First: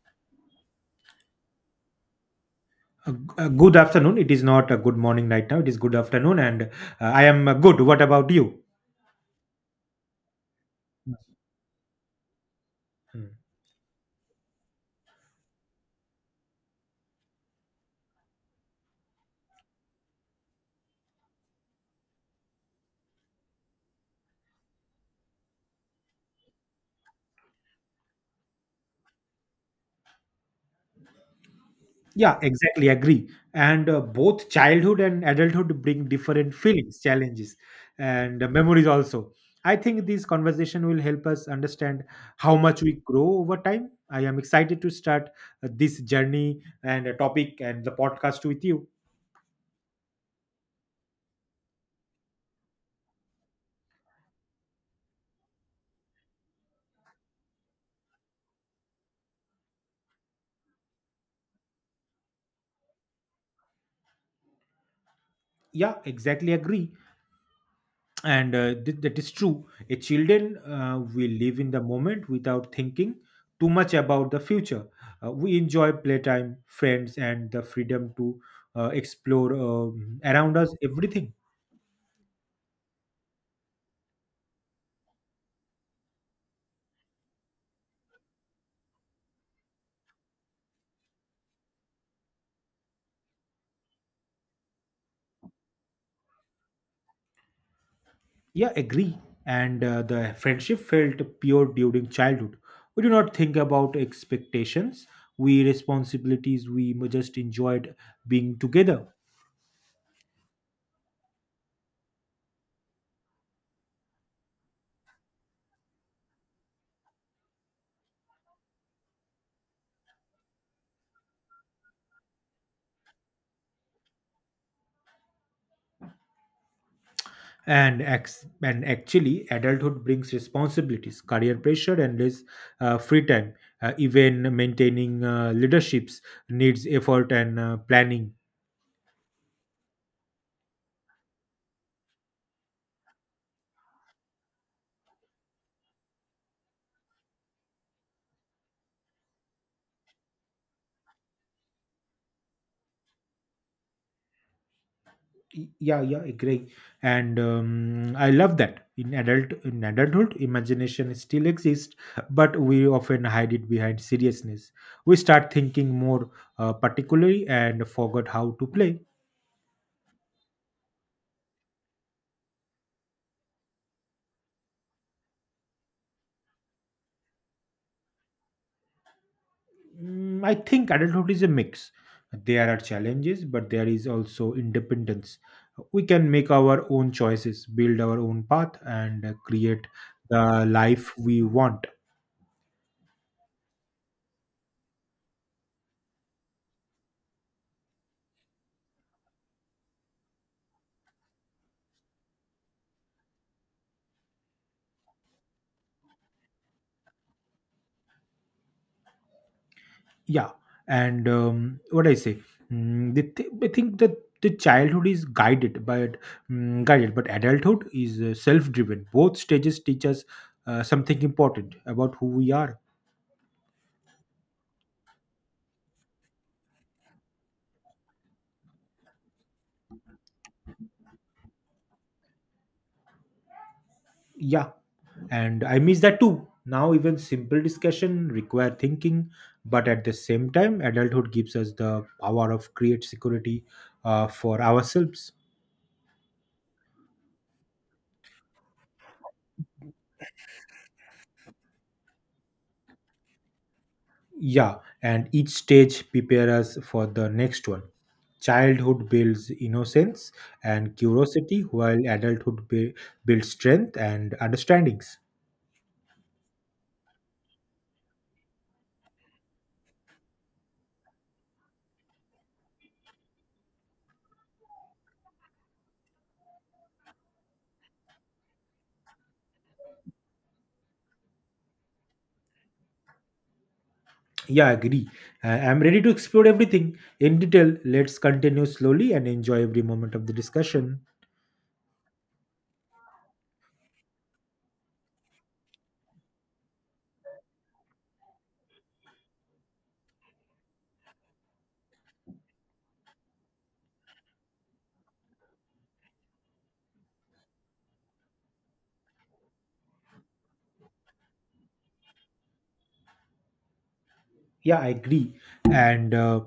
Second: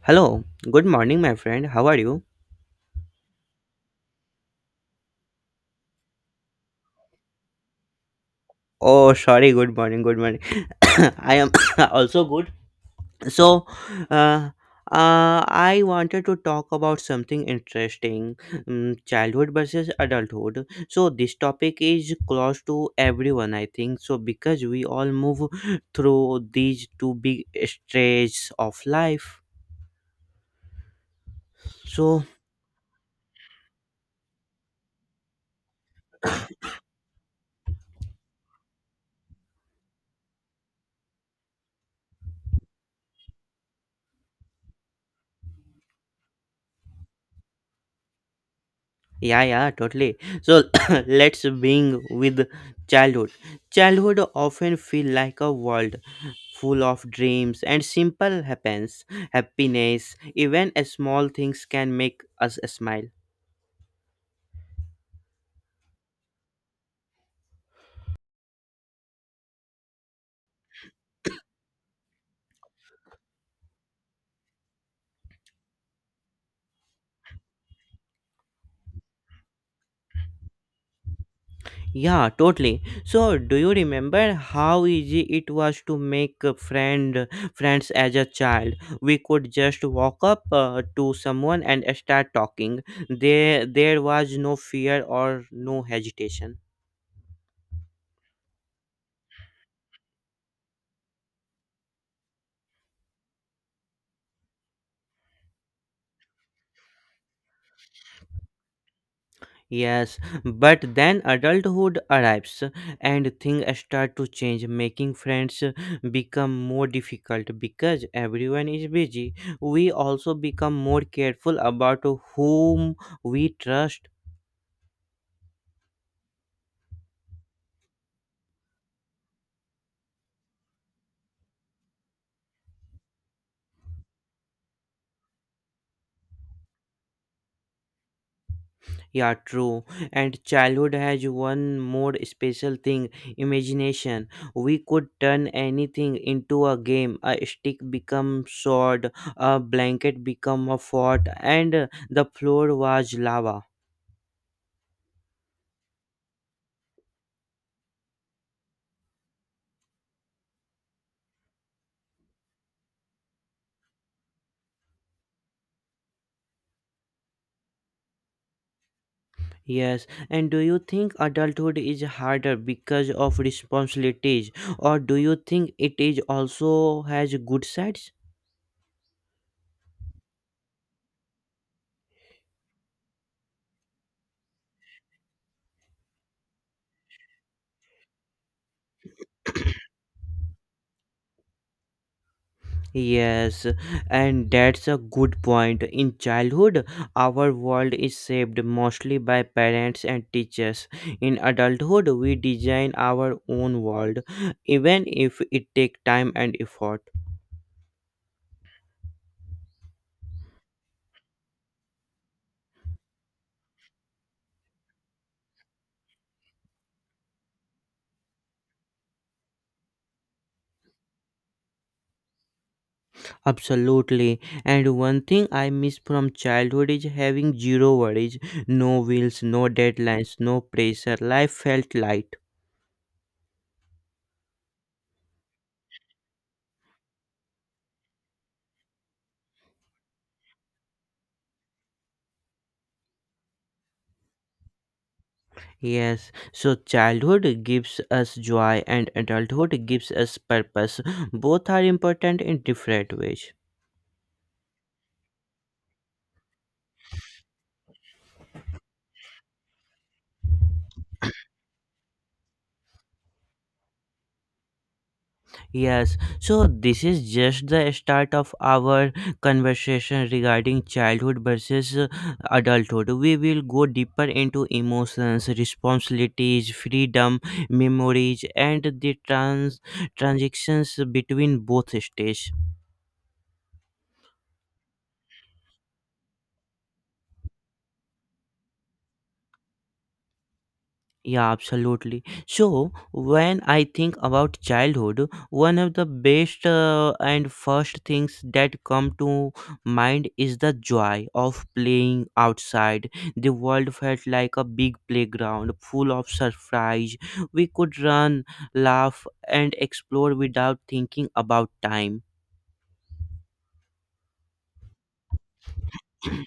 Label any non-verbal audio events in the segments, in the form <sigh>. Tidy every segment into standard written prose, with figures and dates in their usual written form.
Hello, good morning, my friend. How are you? Good afternoon. It is not a good morning right now. It is good afternoon, and I am good. What about you? Oh, sorry, good morning, good morning. <coughs> I am <coughs> also good. Hmm. So, uh, I wanted to talk about something interesting childhood versus adulthood. So, this topic is close to everyone, I think. So, because we all move through these two big stages of life. So, Yeah, exactly. Agree. And both childhood and adulthood bring different feelings, challenges, and memories also. I think this conversation will help us understand how much we grow over time. I am excited to start this journey and a topic and the podcast with you. yeah, yeah, totally. So <coughs> let's being with childhood. Childhood often feel like a world full of dreams and simple happens happiness. Even a small things can make us smile. Yeah, exactly. Agree. And that is true, a children will live in the moment without thinking too much about the future. We enjoy playtime, friends, and the freedom to explore around us everything. Yeah, totally. So do you remember how easy it was to make a friend friends as a child? We could just walk up to someone and start talking. There was no fear or no hesitation. Yeah, agree. And the friendship felt pure during childhood. We do not think about expectations, we responsibilities, we just enjoyed being together. Yes, but then adulthood arrives and things start to change, making friends become more difficult because everyone is busy. We also become more careful about whom we trust. And actually adulthood brings responsibilities, career pressure, and less free time. Even maintaining leaderships needs effort and planning. Yeah, true. And childhood has one more special thing imagination. We could turn anything into a game. A stick become sword, a blanket become a fort, and the floor was lava. Yeah, agree. And I love that in adulthood imagination still exists, but we often hide it behind seriousness. We start thinking more particularly and forgot how to play. Yes, and do you think adulthood is harder because of responsibilities, or do you think it is also has good sides? Mm, I think adulthood is a mix. There are challenges, but there is also independence. We can make our own choices, build our own path, and create the life we want. Yes, and that's a good point. In childhood, our world is shaped mostly by parents and teachers. In adulthood, we design our own world, even if it takes time and effort. Yeah. And what I say, I think that the childhood is guided, but guided, but adulthood is self-driven. Both stages teach us something important about who we are. Absolutely. And one thing I miss from childhood is having zero worries, no bills, no deadlines, no pressure. Life felt light. Yeah, and I miss that too. Now even simple discussion require thinking, but at the same time adulthood gives us the power of create security for ourselves. Yes, so childhood gives us joy and adulthood gives us purpose. Both are important in different ways. Yeah, and each stage prepare us for the next one. Childhood builds innocence and curiosity, while adulthood builds strength and understandings. Yes, so this is just the start of our conversation regarding childhood versus adulthood. We will go deeper into emotions, responsibilities, freedom, memories, and the transitions between both stages. Yeah, I agree. I'm ready to explore everything in detail. Let's continue slowly and enjoy every moment of the discussion. Yeah, absolutely. So, when I think about childhood, one of the best and first things that come to mind is the joy of playing outside. The world felt like a big playground full of surprise. We could run, laugh, and explore without thinking about time. Yeah, I agree. And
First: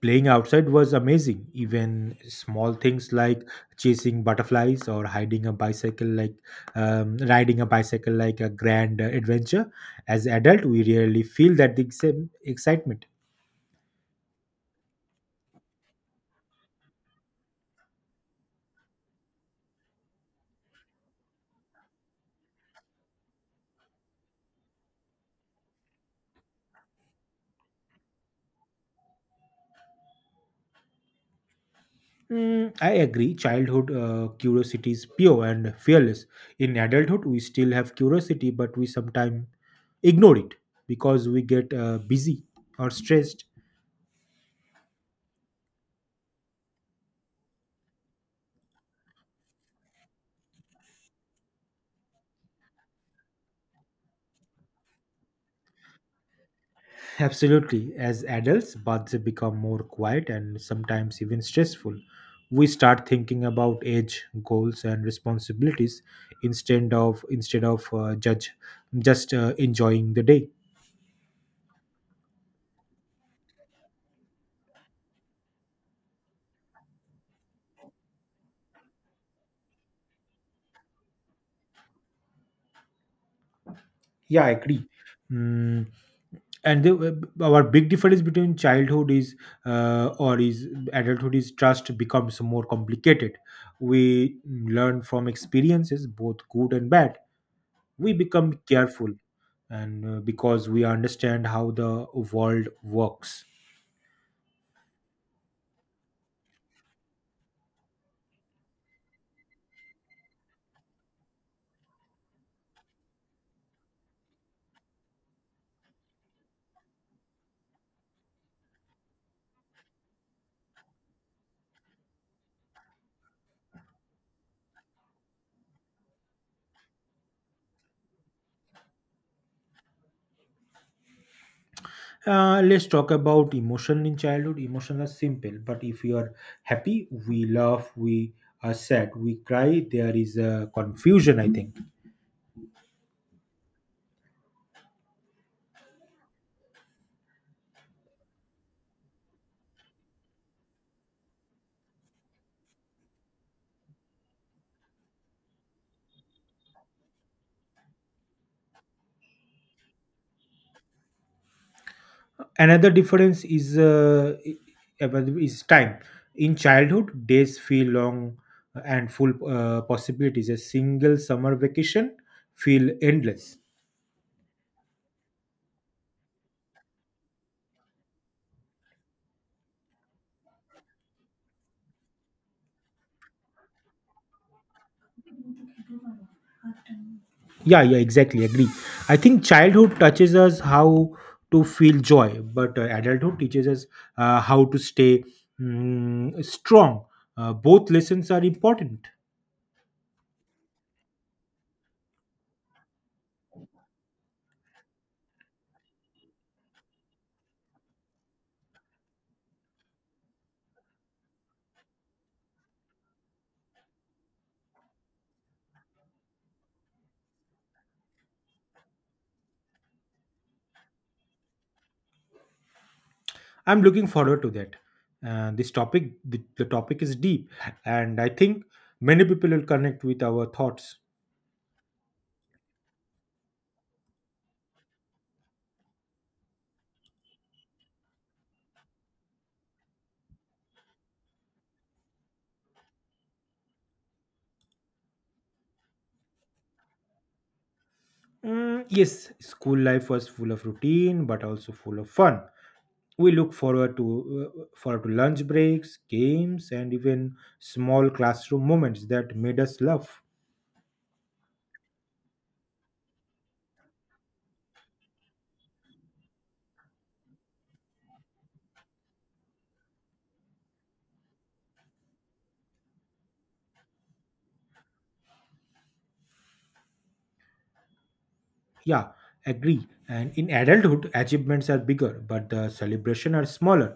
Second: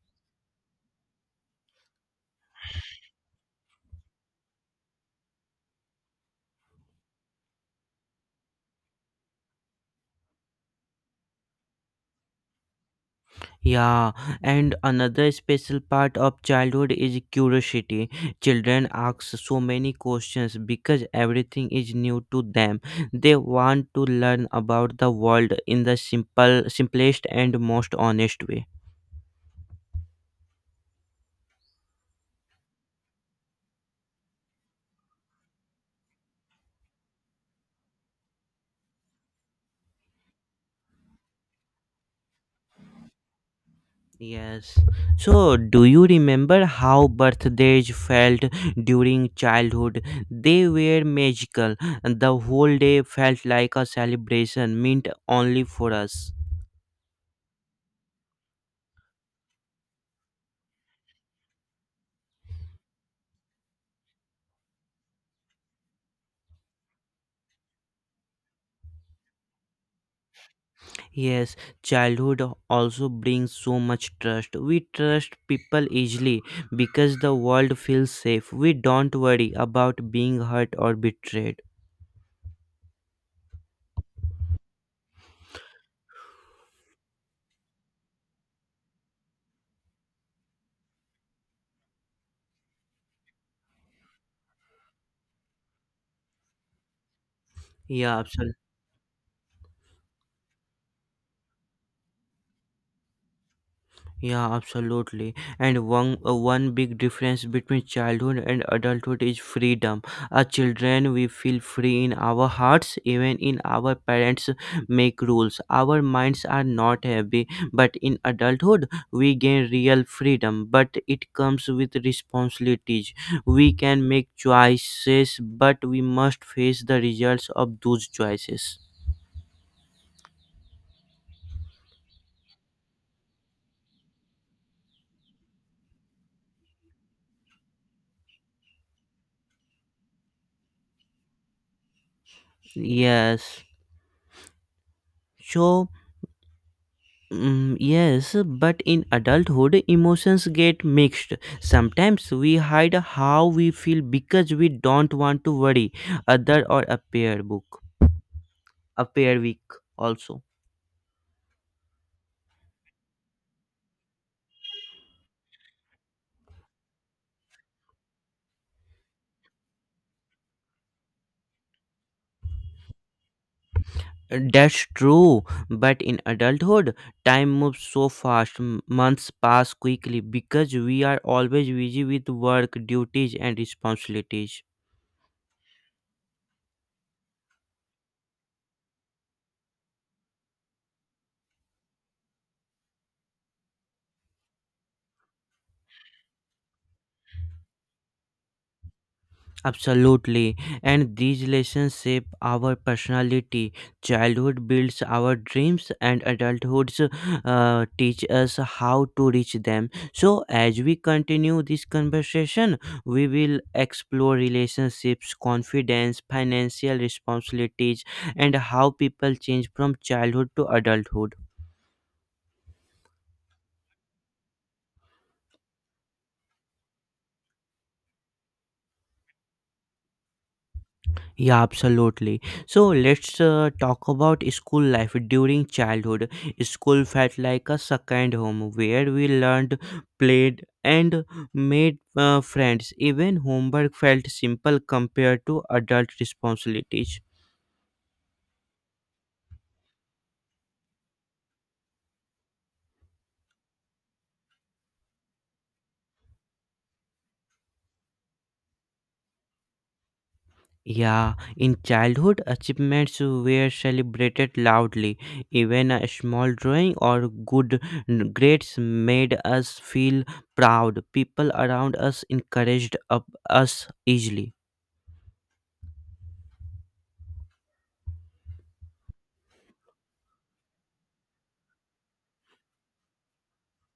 playing outside was amazing. Even small things like chasing butterflies or hiding a bicycle, like riding a bicycle, like a grand adventure. As adult, we rarely feel that the same excitement. Yeah, and another special part of childhood is curiosity. Children ask so many questions because everything is new to them. They want to learn about the world in the simplest, and most honest way. Mm, I agree. Childhood curiosity is pure and fearless. In adulthood, we still have curiosity, but we sometimes ignore it because we get busy or stressed. Yes. So, do you remember how birthdays felt during childhood? They were magical. The whole day felt like a celebration meant only for us. Absolutely. As adults, paths become more quiet and sometimes even stressful. We start thinking about age, goals, and responsibilities instead of judge just enjoying the day. Yes, childhood also brings so much trust. We trust people easily because the world feels safe. We don't worry about being hurt or betrayed. Yeah, I agree. Mm, and our big difference between childhood is or is adulthood is trust becomes more complicated. We learn from experiences, both good and bad. We Yeah, absolutely. become careful, and because we understand how the world works. Yeah, absolutely. And one big difference between childhood and adulthood is freedom. As children, we feel free in our hearts, even in our parents make rules. Our minds are not heavy, but in adulthood, we gain real freedom. But it comes with responsibilities. We can make choices, but we must face the results of those choices. Let's talk about emotion. In childhood emotions are simple, but if we are happy we laugh, we are sad we cry, there is a confusion I think. Yes. So. Mm, yes, but in adulthood, emotions get mixed. Sometimes we hide how we feel because we don't want to worry other or appear weak also. Another difference is time. In childhood days feel long and full possibilities. A single summer vacation feel endless. That's true, but in adulthood, time moves so fast. Months pass quickly because we are always busy with work, duties, and responsibilities. Yeah, yeah, exactly. Agree. I think childhood touches us how to feel joy, but adulthood teaches us how to stay strong. Both lessons are important. Absolutely. And these lessons shape our personality. Childhood builds our dreams, and adulthoods teach us how to reach them. So, as we continue this conversation, we will explore relationships, confidence, financial responsibilities, and how people change from childhood to adulthood. I'm looking forward to that. This topic, the topic is deep, and I think many people will connect with our thoughts. Yeah, absolutely. So let's talk about school life. During childhood, school felt like a second home where we learned, played, and made friends. Even homework felt simple compared to adult responsibilities. Mm, yes, school life was full of routine, but also full of fun. We look forward to lunch breaks, games, and even small classroom moments that made us laugh. Yeah, in childhood, achievements were celebrated loudly. Even a small drawing or grades made us feel proud. People around us encouraged up us easily. Yeah, agree. And in adulthood achievements are bigger, but the celebration are smaller.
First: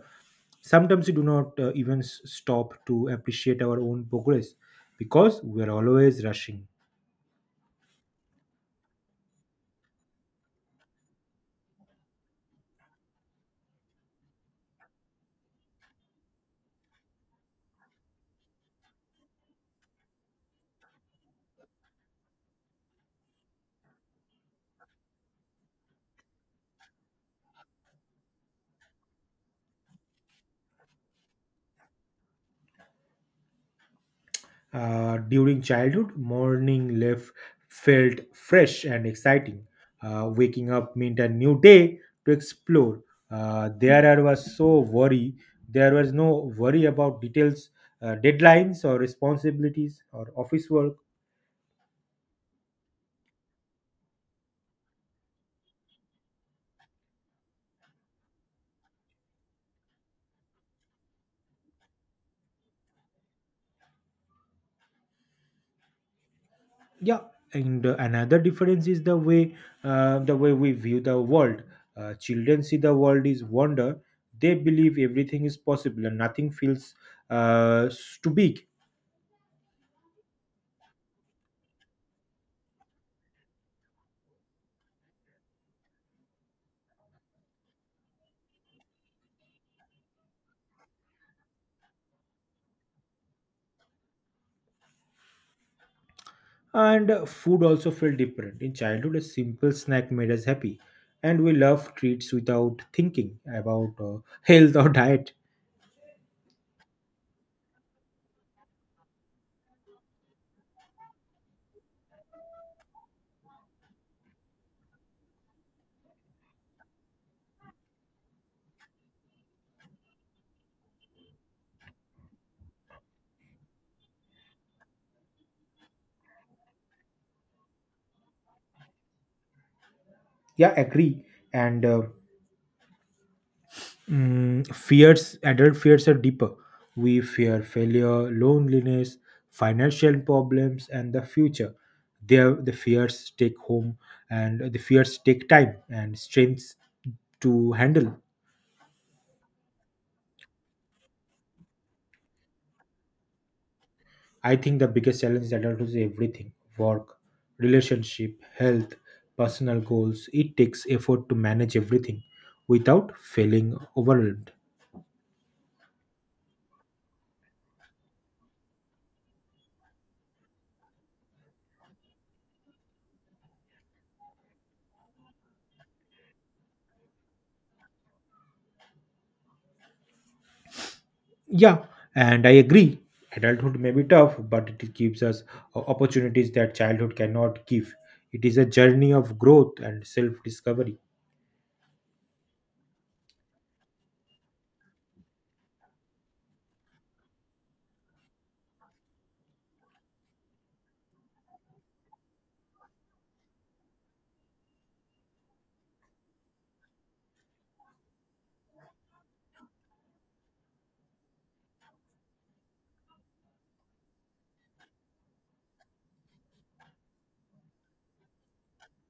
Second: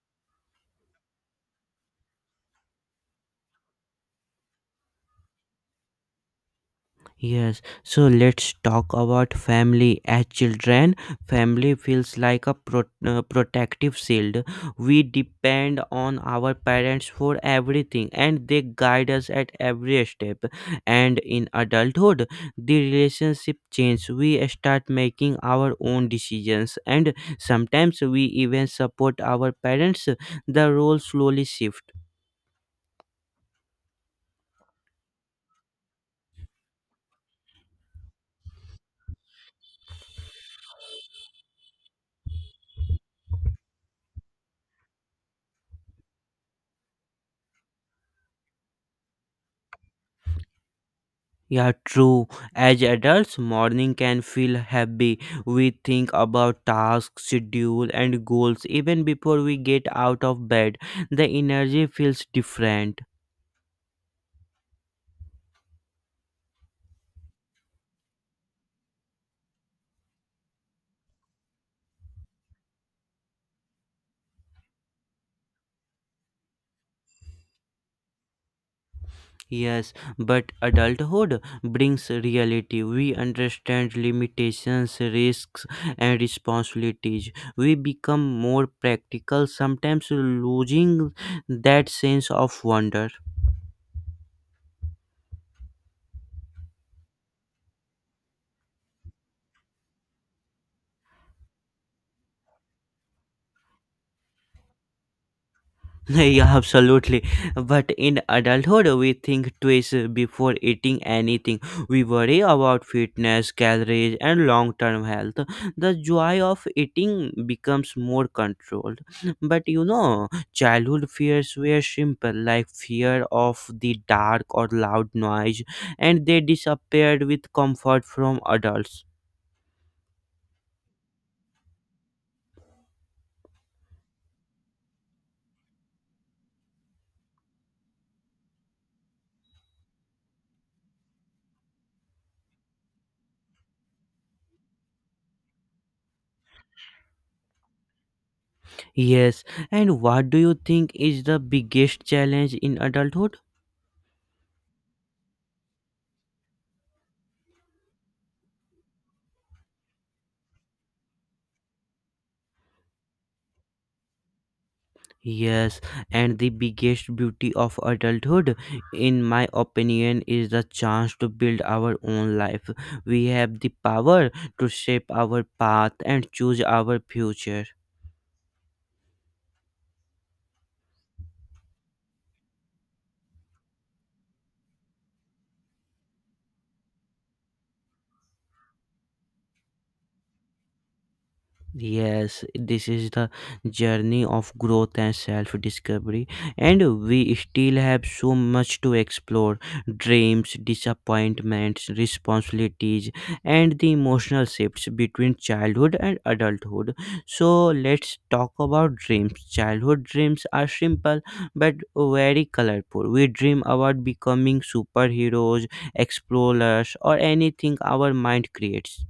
Sometimes we do not even stop to appreciate our own progress because we are always rushing. Yes, so let's talk about family. As children, family feels like a protective shield. We depend on our parents for everything and they guide us at every step. And in adulthood, the relationship changes. We start making our own decisions and sometimes we even support our parents. The role slowly shifts. During childhood, morning life felt fresh and exciting. Waking up meant a new day to explore. There I was so worry. There was no worry about details, deadlines, or responsibilities, or office work. Yeah, true. As adults, morning can feel heavy. We think about tasks, schedule, and goals even before we get out of bed. The energy feels different. Yeah, and another difference is the way we view the world. Children see the world is wonder. They believe everything is possible and nothing feels too big. Yes, but adulthood brings reality. We understand limitations, risks, and responsibilities. We become more practical, sometimes losing that sense of wonder. And food also felt different. In childhood, a simple snack made us happy, and we loved treats without thinking about <laughs> health or diet. <laughs> Yeah, absolutely. But in adulthood, we think twice before eating anything. We worry about fitness, calories, and long term health. The joy of eating becomes more controlled. But you know, childhood fears were simple, like fear of the dark or loud noise, and they disappeared with comfort from adults. Yeah, agree. And fears, adult fears are deeper. We fear failure, loneliness, financial problems, and the future. There, the fears take home, and the fears take time and strength to handle. Yes, and what do you think is the biggest challenge in adulthood? I think the biggest challenge is adulthood is everything, work, relationship, health, personal goals. It takes effort to manage everything without feeling overwhelmed. Yes, and the biggest beauty of adulthood, in my opinion, is the chance to build our own life. We have the power to shape our path and choose our future. Yeah, and I agree. Adulthood may be tough, but it gives us opportunities that childhood cannot give. It is a journey of growth and self discovery. Yes, this is the journey of growth and self discovery, and we still have so much to explore dreams, disappointments, responsibilities, and the emotional shifts between childhood and adulthood. So, let's talk about dreams. Childhood dreams are simple but very colorful. We dream about becoming superheroes, explorers, or anything our mind creates.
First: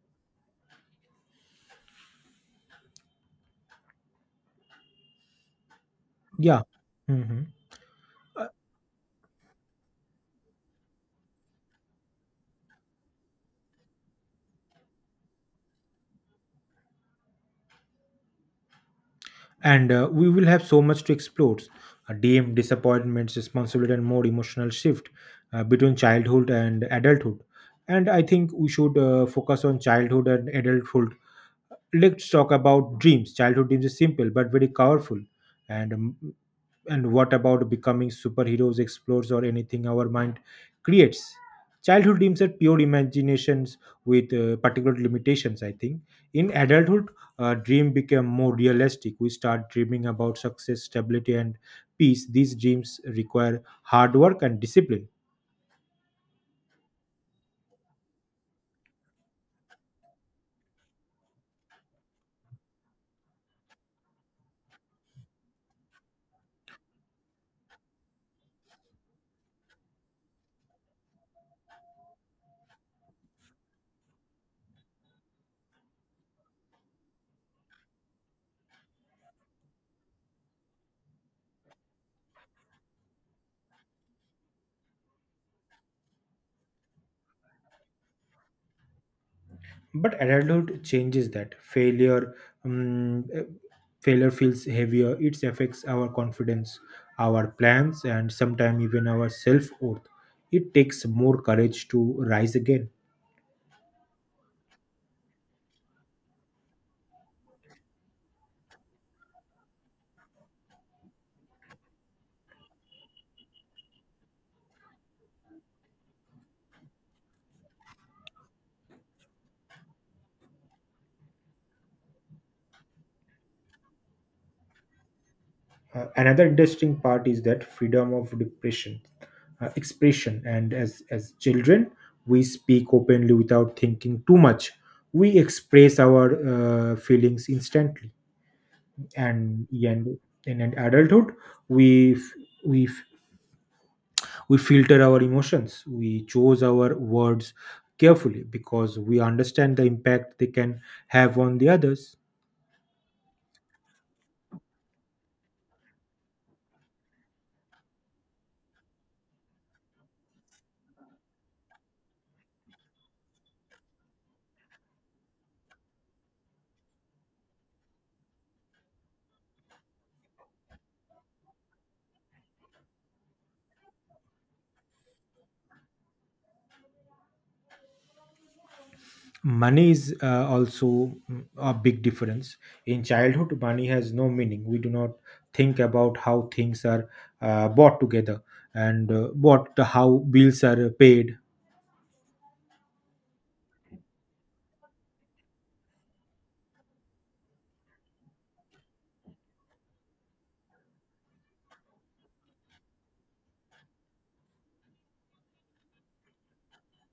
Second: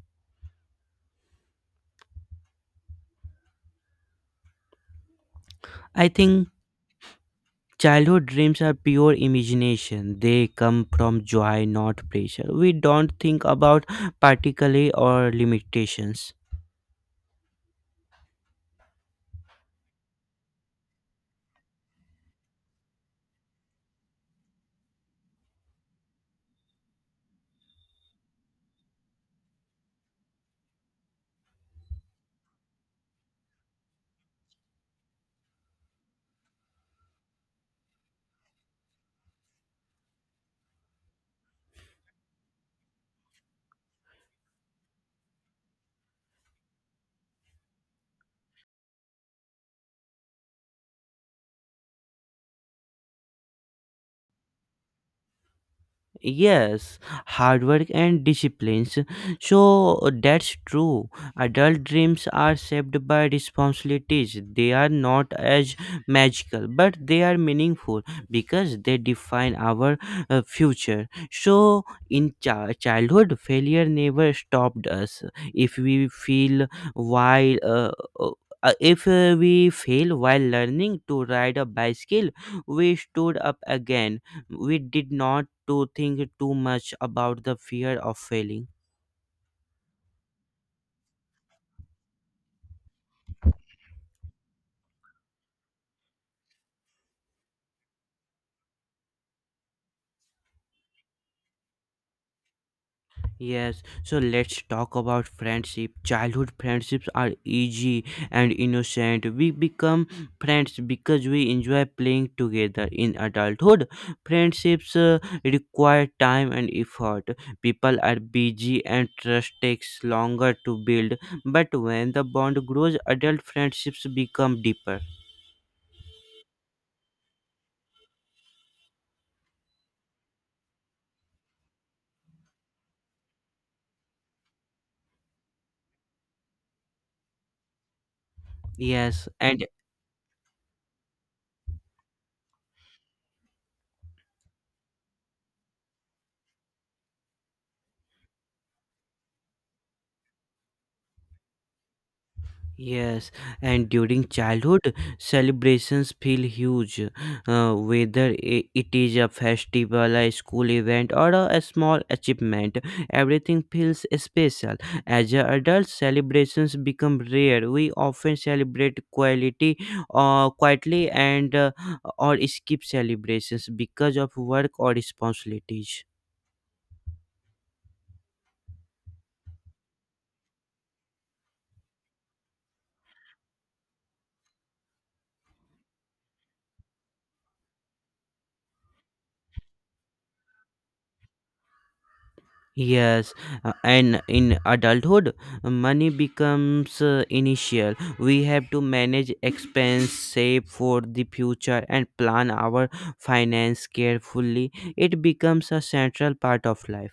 I think Yeah. Mhm. childhood dreams are pure imagination. They come from joy, not pressure. We don't think about particle or limitations. And we will have so much to explore, dm disappointments, responsibility, and more emotional shift between childhood and adulthood. And I think we should focus on childhood and adulthood. Let's talk about dreams. Childhood dreams is simple but very powerful. And um, and what about becoming superheroes, explorers, or anything our mind creates. Childhood dreams are pure imaginations with particular limitations, I think. In adulthood, dream become more realistic. We start dreaming about success, stability, and peace. These dreams require hard work and discipline. Yes, hard work and disciplines. So that's true. Adult dreams are shaped by responsibilities. They are not as magical, but they are meaningful because they define our future. So in childhood, failure never stopped us. If we feel while uh, if we fail while learning to ride a bicycle, we stood up again. We did not to think too much about the fear of failing. But adulthood changes that failure. um, eh, Failure feels heavier. It affects our confidence, our plans, and sometimes even our self-worth. It takes more courage to rise again. Yes, so let's talk about friendship. Childhood friendships are easy and innocent. We become friends because we enjoy playing together. In adulthood, friendships require time and effort. People are busy and trust takes longer to build, but when the bond grows, adult friendships become deeper. Another interesting part is that freedom of depression expression. And as children we speak openly without thinking too much. We express our feelings instantly. Yes, and and and in an adulthood we f- we f- We filter our emotions. We choose our words carefully because we understand the impact they can have on the others. yes, and during childhood, celebrations feel huge, whether it is a festival, a school event, or a small achievement. Everything feels special. As a adult, celebrations become rare. We often quietly, and or skip celebrations because of work or responsibilities. Money is also a big difference. In childhood, money has no meaning. We do not think about how things are bought together, and how bills are paid. Yes, and in adulthood, money becomes initial. We have to manage expense, save for the future, and plan our finance carefully. It becomes a central part of life.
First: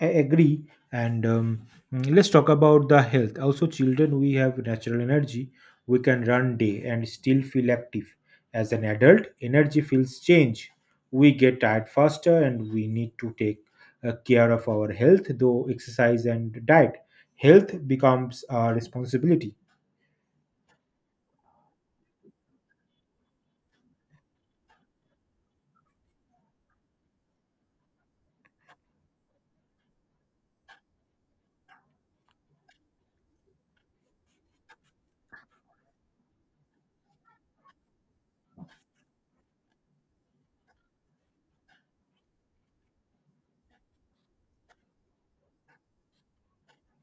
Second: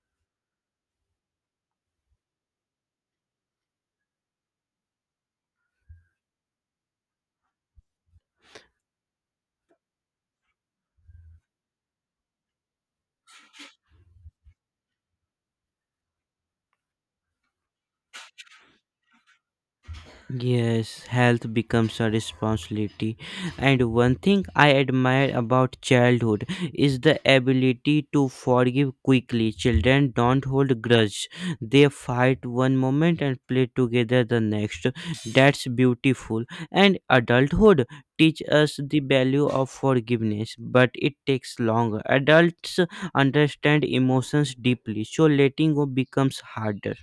I agree. And let's talk about the health. Also, children, we have natural energy. We can run day and still feel active. As an adult, energy feels change. We get tired faster, and we need to take care of our health, though exercise and diet. Health becomes a responsibility. Yes, health becomes a responsibility. And one thing I admire about childhood is the ability to forgive quickly. Children don't hold grudge. They fight one moment and play together the next. That's beautiful. And adulthood teach us the value of forgiveness, but it takes longer. Adults understand emotions deeply, so letting go becomes harder.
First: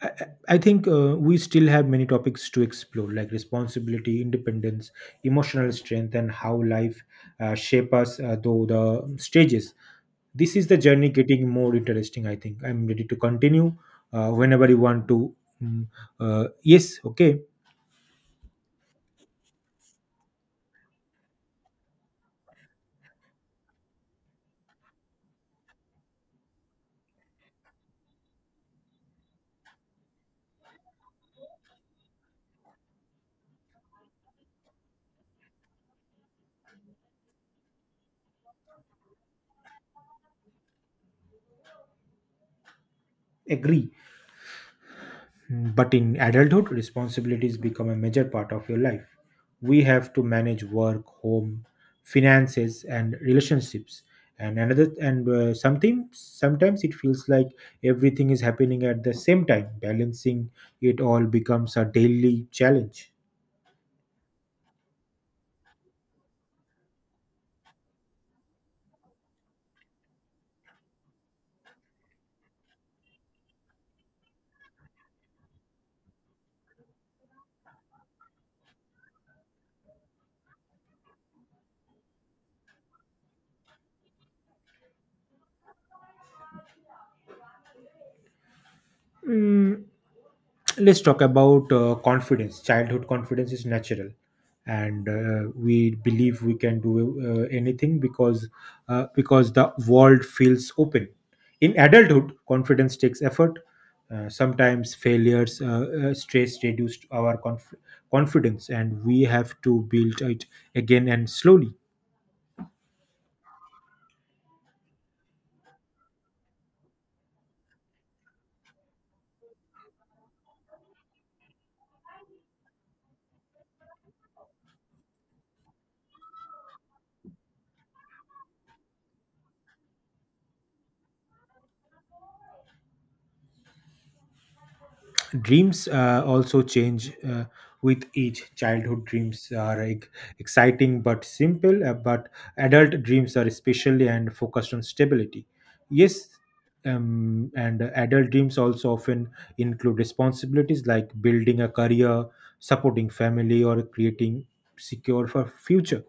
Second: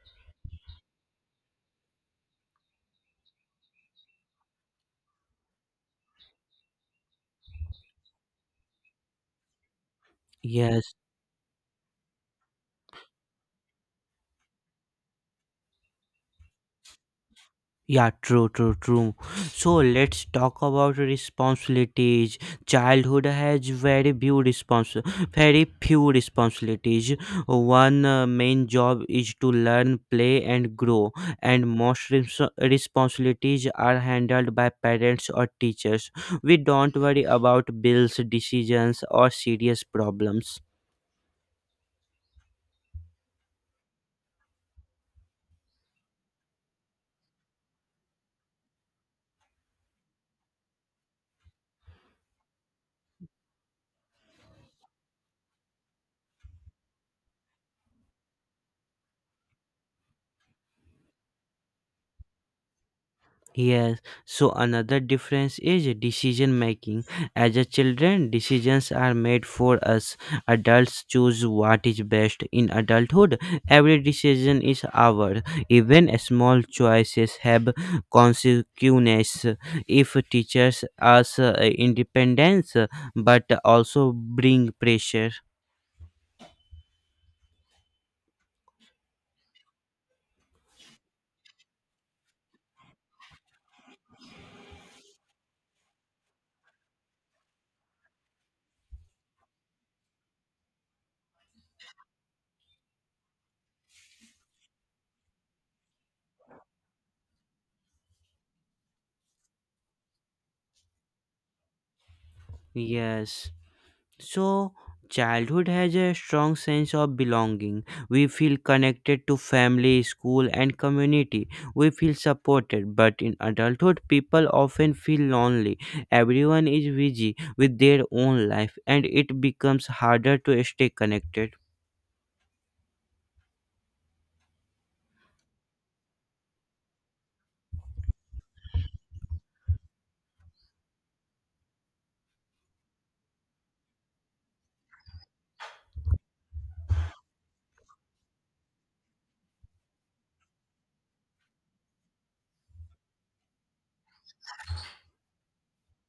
I think we still have many topics to explore, like responsibility, independence, emotional strength, and how life shape us through the stages. This is the Yes. journey getting more interesting. I think I'm ready to continue whenever you want to. Mm, yes, okay, Yeah, true. So let's talk about responsibilities. Childhood has very few responsibilities. One main job is to learn, play, and grow, and responsibilities are handled by parents or teachers. We don't worry about bills, decisions, or serious problems. agree. Mm. But in adulthood, responsibilities become a major part of your life. We have to manage work, home, finances, and relationships. And another, and something sometimes it feels like everything is happening at the same time. Balancing it all becomes a daily challenge. Yes, so another difference is decision making. As a children, decisions are made for us. Adults choose what is best. In adulthood, every decision is ours. Even small choices have consequences. If teachers us independence, but also bring pressure. Let's talk about confidence. Childhood confidence is natural, and we believe we can do anything, because the world feels open. In adulthood confidence takes effort. Sometimes failures, stress reduced our confidence, and we have to build it again and slowly. Yes. So, childhood has a strong sense of belonging. We feel connected to family, school, and community. We feel supported. But in adulthood, people often feel lonely. Everyone is busy with their own life, and it becomes harder to stay connected. Dreams also change with age. Childhood dreams are, like, exciting but simple, but adult dreams are especially and focused on stability. Yes. And adult dreams also often include responsibilities like building a career, supporting family, or creating secure for future.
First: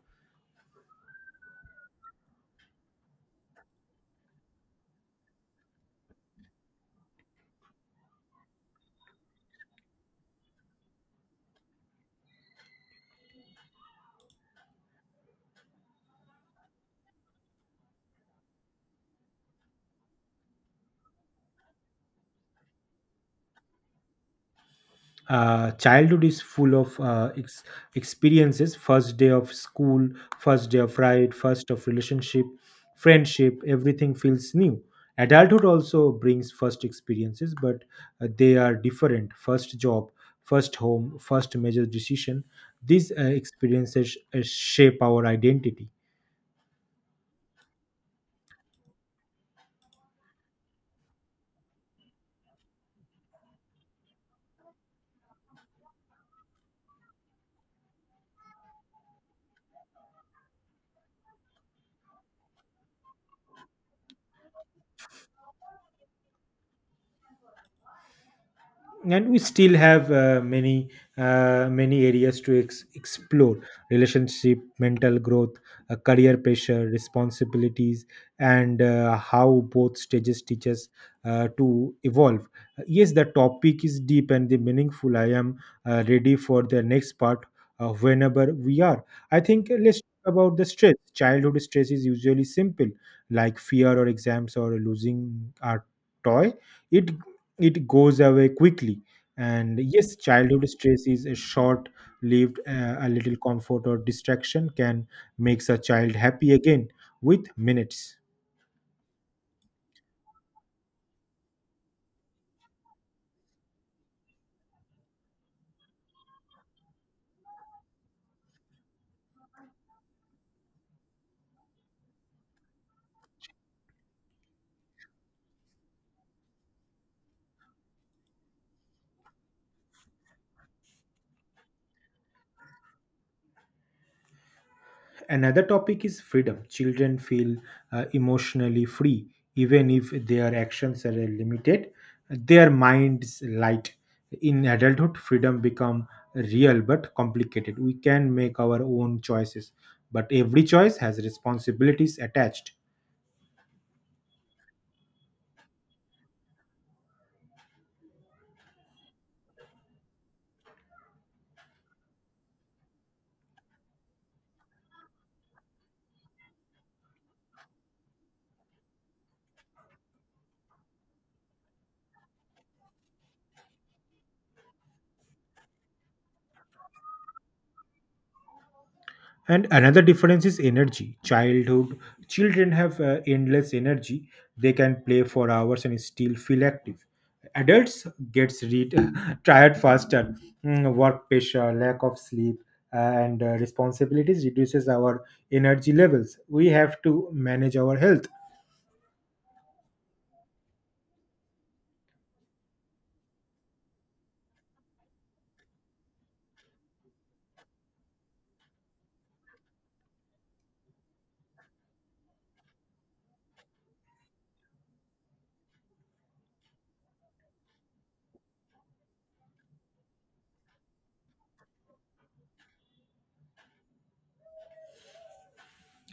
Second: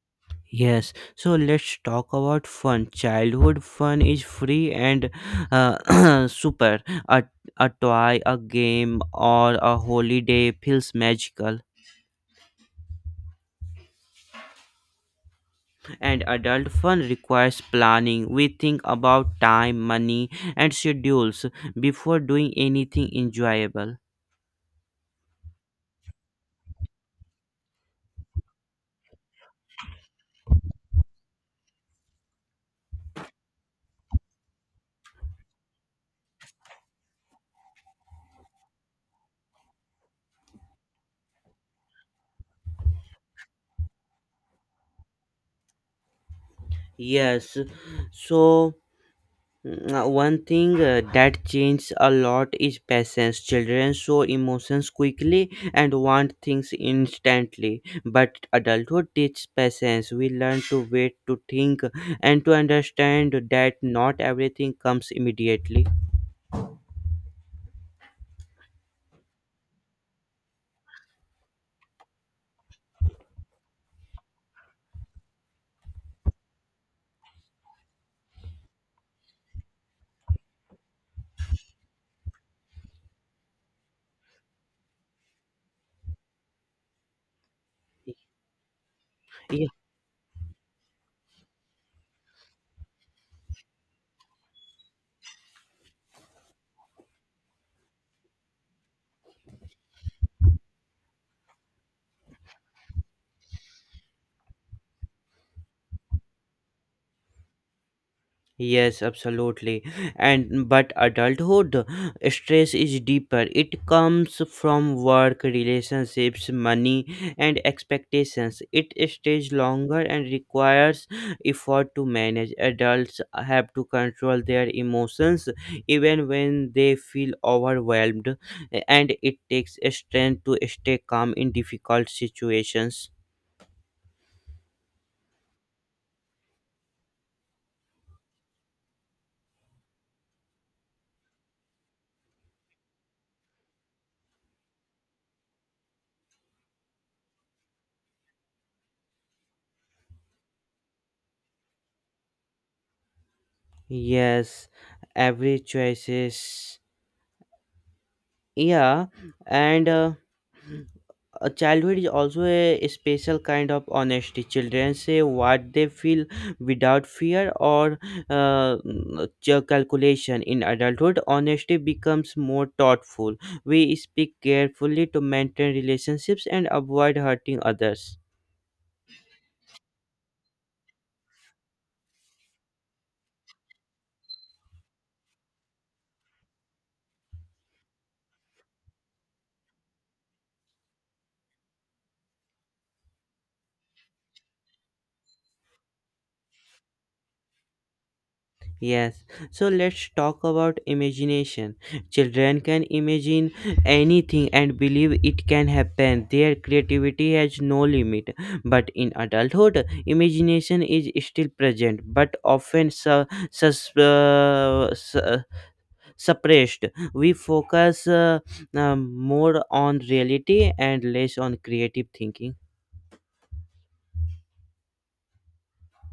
Yes, so let's talk about fun. Childhood fun is free and <clears throat> super. A, a toy, a game, or a holiday feels magical, and adult fun requires planning. We think about time, money, and schedules before doing anything enjoyable. Childhood is full of experiences. First day of school, first day of ride, first of relationship, friendship, everything feels new. Adulthood also brings first experiences, but they are different. First job, first home, first major decision. These experiences shape our identity. Yes, so one thing that changes a lot is patience. Children show emotions quickly and want things instantly, but adulthood teaches patience. We learn to wait, to think, and to understand that not everything comes immediately. And we still have many areas to explore. Relationship, mental growth, career pressure, responsibilities, and how both stages teach us to evolve. Yes, the topic is deep and the meaningful. I am ready for the next part whenever we are. I think let's talk about the stress. Childhood stress is usually simple, like fear or exams or losing our toy. It it goes away quickly. And yes, childhood stress is a short lived. A little comfort or distraction can makes a child happy again with minutes. Yes, absolutely. And but adulthood stress is deeper. It comes from work, relationships, money, and expectations. It stays longer and requires effort to manage. Adults have to control their emotions even when they feel overwhelmed, and it takes strength to stay calm in difficult situations. Another topic is freedom. Children feel emotionally free, even if their actions are limited. Their minds light. In adulthood freedom become real but complicated. We can make our own choices, but every choice has responsibilities attached. Yes, every choices. Yeah, and a childhood is also a special kind of honesty. Children say what they feel without fear or uh, calculation. In adulthood, honesty becomes more thoughtful. We speak carefully to maintain relationships and avoid hurting others. And another difference is energy. Childhood children have endless energy. They can play for hours and still feel active. Adults gets read, <laughs> tired faster. Work pressure, lack of sleep, and responsibilities reduces our energy levels. We have to manage our health. Yes, so let's talk about imagination. Children can imagine anything and believe it can happen. Their creativity has no limit. But in adulthood, imagination is still present but often sus- uh, su- uh, suppressed. We focus more on reality and less on creative thinking.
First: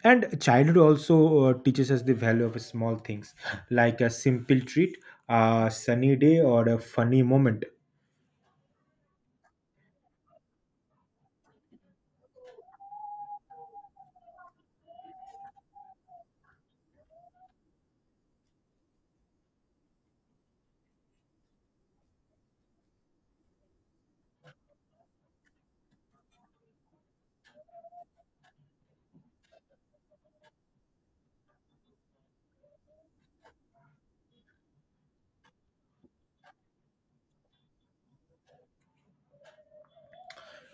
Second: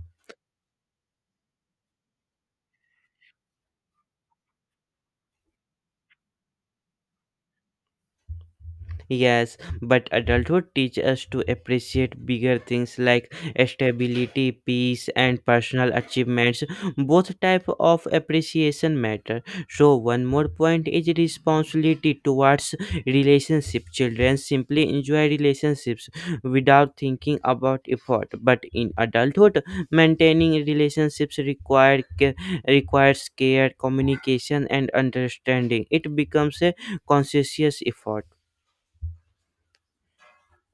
And childhood also teaches us the value of small things like a simple treat, a sunny day, or a funny moment. Yes, but adulthood teaches us to appreciate bigger things like stability, peace, and personal achievements. Both type of appreciation matter. So one more point is responsibility towards relationship. Children simply enjoy relationships without thinking about effort. But in adulthood, maintaining relationships require ca- requires care, communication, and understanding. It becomes a conscious effort.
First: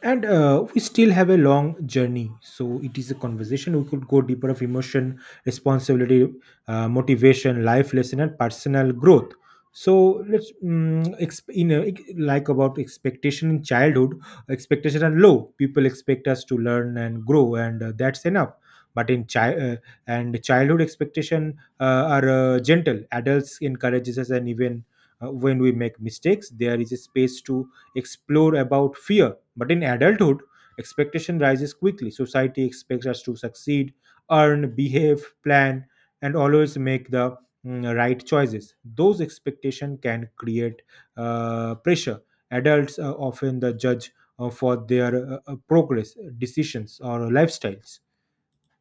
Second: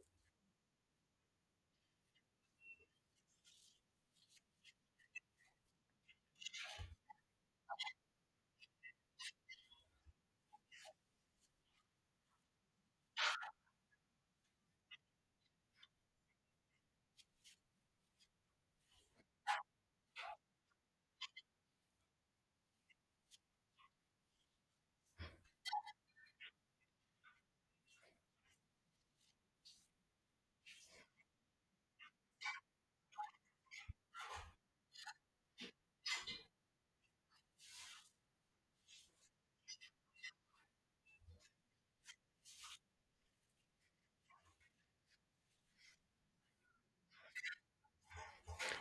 And we still have a long journey, so it is a conversation we could go deeper of emotion, responsibility, motivation, life lesson, and personal growth. So let's like about expectation. In childhood expectation are low, people expect us to learn and grow, and that's enough. But in childhood expectation are gentle. Adults encourages us, and even when we make mistakes there is a space to explore about fear. But in adulthood, expectation rises quickly. Society expects us to succeed, earn, behave, plan, and always make the right choices. Those expectations can create pressure. Adults are often the judge for their progress, decisions, or lifestyles.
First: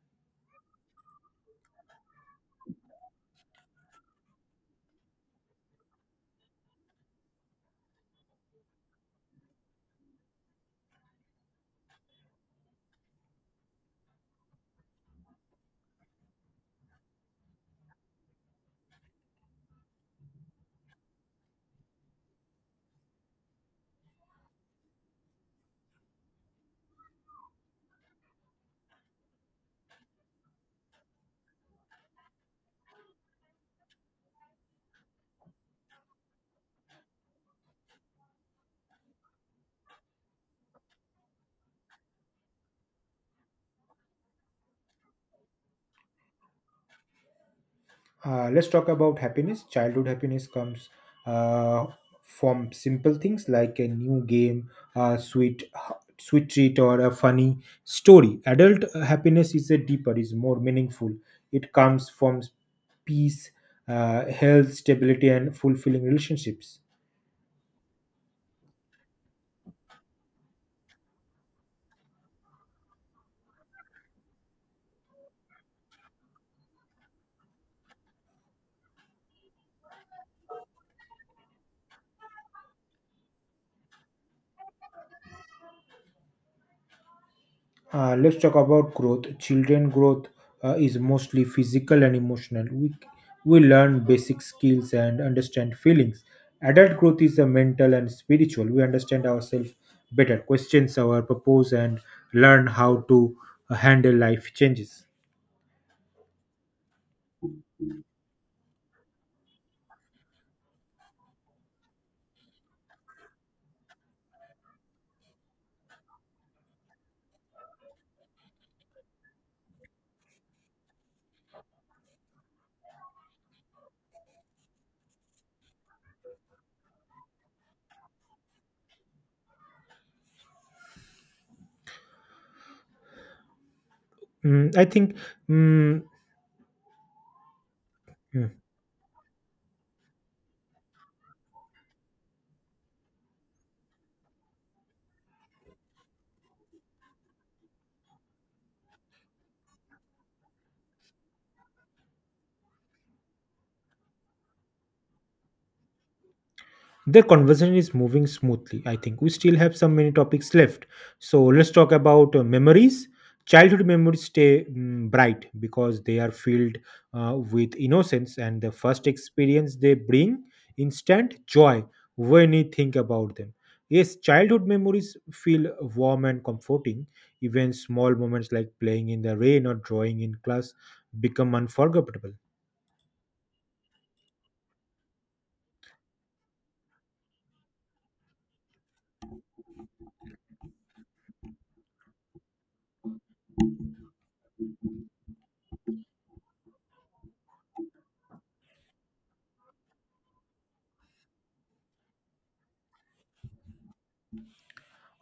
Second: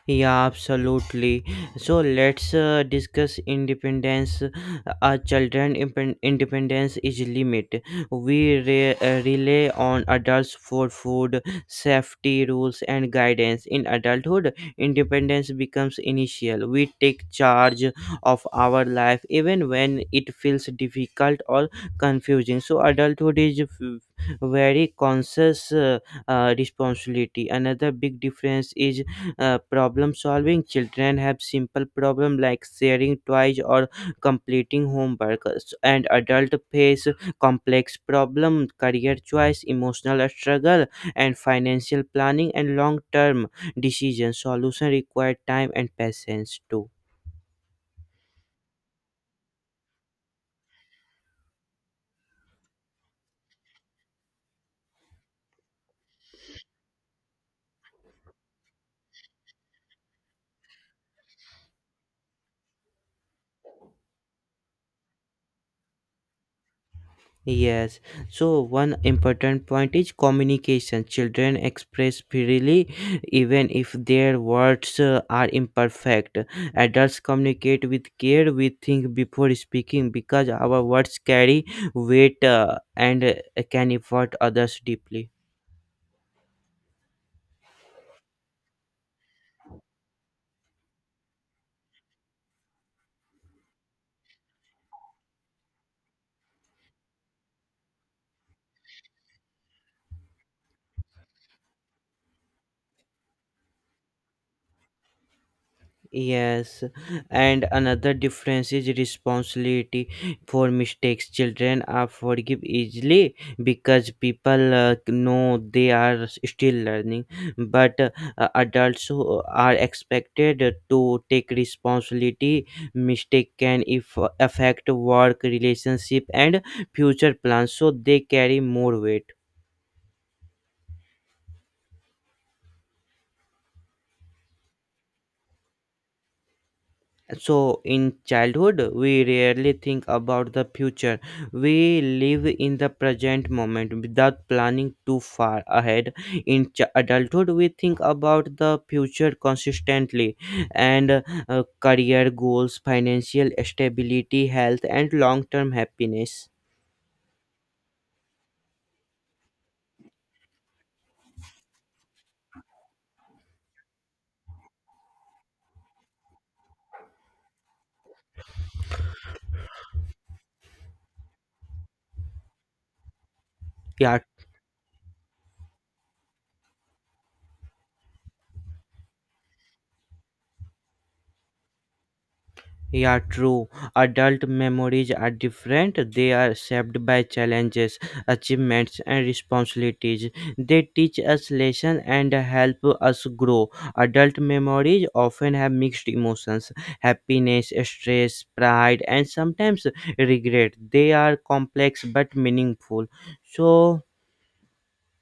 Yeah, absolutely. So let's discuss independence. A children impen- independence is limit. We rely on adults for food, safety rules, and guidance. In adulthood, independence becomes initial. We take charge of our life even when it feels difficult or confusing. So adulthood is very conscious responsibility. Another big difference is problem solving. Children have simple problem like sharing toys or completing homework, and adult face complex problem, career choice, emotional struggle, and financial planning, and long term decision solution require time and patience too. Let's talk about happiness. Childhood happiness comes uh, from simple things like a new game, a sweet sweet treat, or a funny story. Adult happiness is a deeper, is more meaningful. It comes from peace, health, stability, and fulfilling relationships. Yes, so one important point is communication. Children express freely even if their words are imperfect. Adults communicate with care. We think before speaking because our words carry weight, and can affect others deeply. Let's talk about growth. Children growth is mostly physical and emotional. We learn basic skills and understand feelings. Adult growth is a mental and spiritual. We understand ourselves better, questions our purpose, and learn how to handle life changes. Yes, and another difference is responsibility for mistakes. Children are forgive easily because people know they are still learning, but adults who are expected to take responsibility. Mistake can if affect work, relationship, and future plans, so they carry more weight. Mm, I think. Mm, So, in hmm. childhood, we rarely think about the future. We live in the present moment without planning too far ahead. In adulthood, we think about the future consistently and career goals, financial stability, health, and long term happiness. The conversation is moving smoothly. I think we still have some many topics left. So let's talk about memories. Childhood memories stay bright because they are filled with innocence, and the first experience they bring instant joy when you think about them. Yes, Yeah, childhood memories feel warm and comforting. Even small moments like playing in the rain or drawing in class become unforgettable. Yeah, true. Adult memories are different. They are shaped by challenges, achievements, and responsibilities. They teach us lessons and help us grow. Adult memories often have mixed emotions, happiness, stress, pride, and sometimes regret. They are complex but meaningful. So,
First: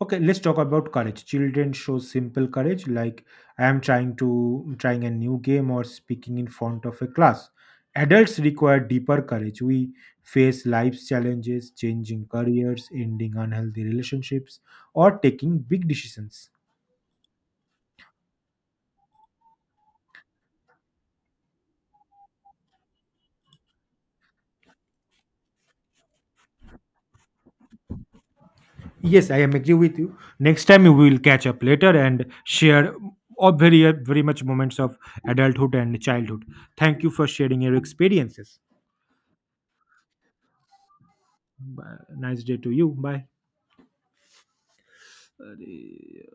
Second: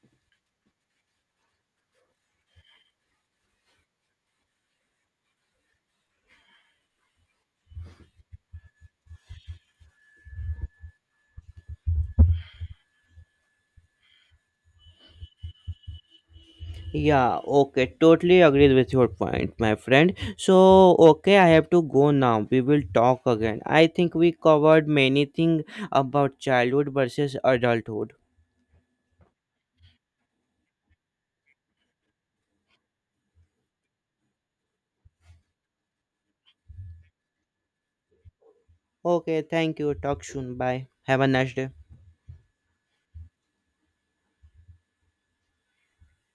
Okay, let's talk about courage. Children show simple courage, like I am trying a new game or speaking in front of a class. Adults require deeper courage. We face life's challenges, changing careers, ending unhealthy relationships, or taking big decisions. yeah, okay, totally agreed with your point, my friend. So, okay, I have to go now. We will talk again. I think we covered many things about childhood versus adulthood. Yes, I am agree with you. Next time we will catch up later and share all very very much moments of adulthood and childhood. Thank you for sharing your experiences. Okay, thank you. Talk soon. Bye. Have a nice day. Bye. Nice day to you. Bye.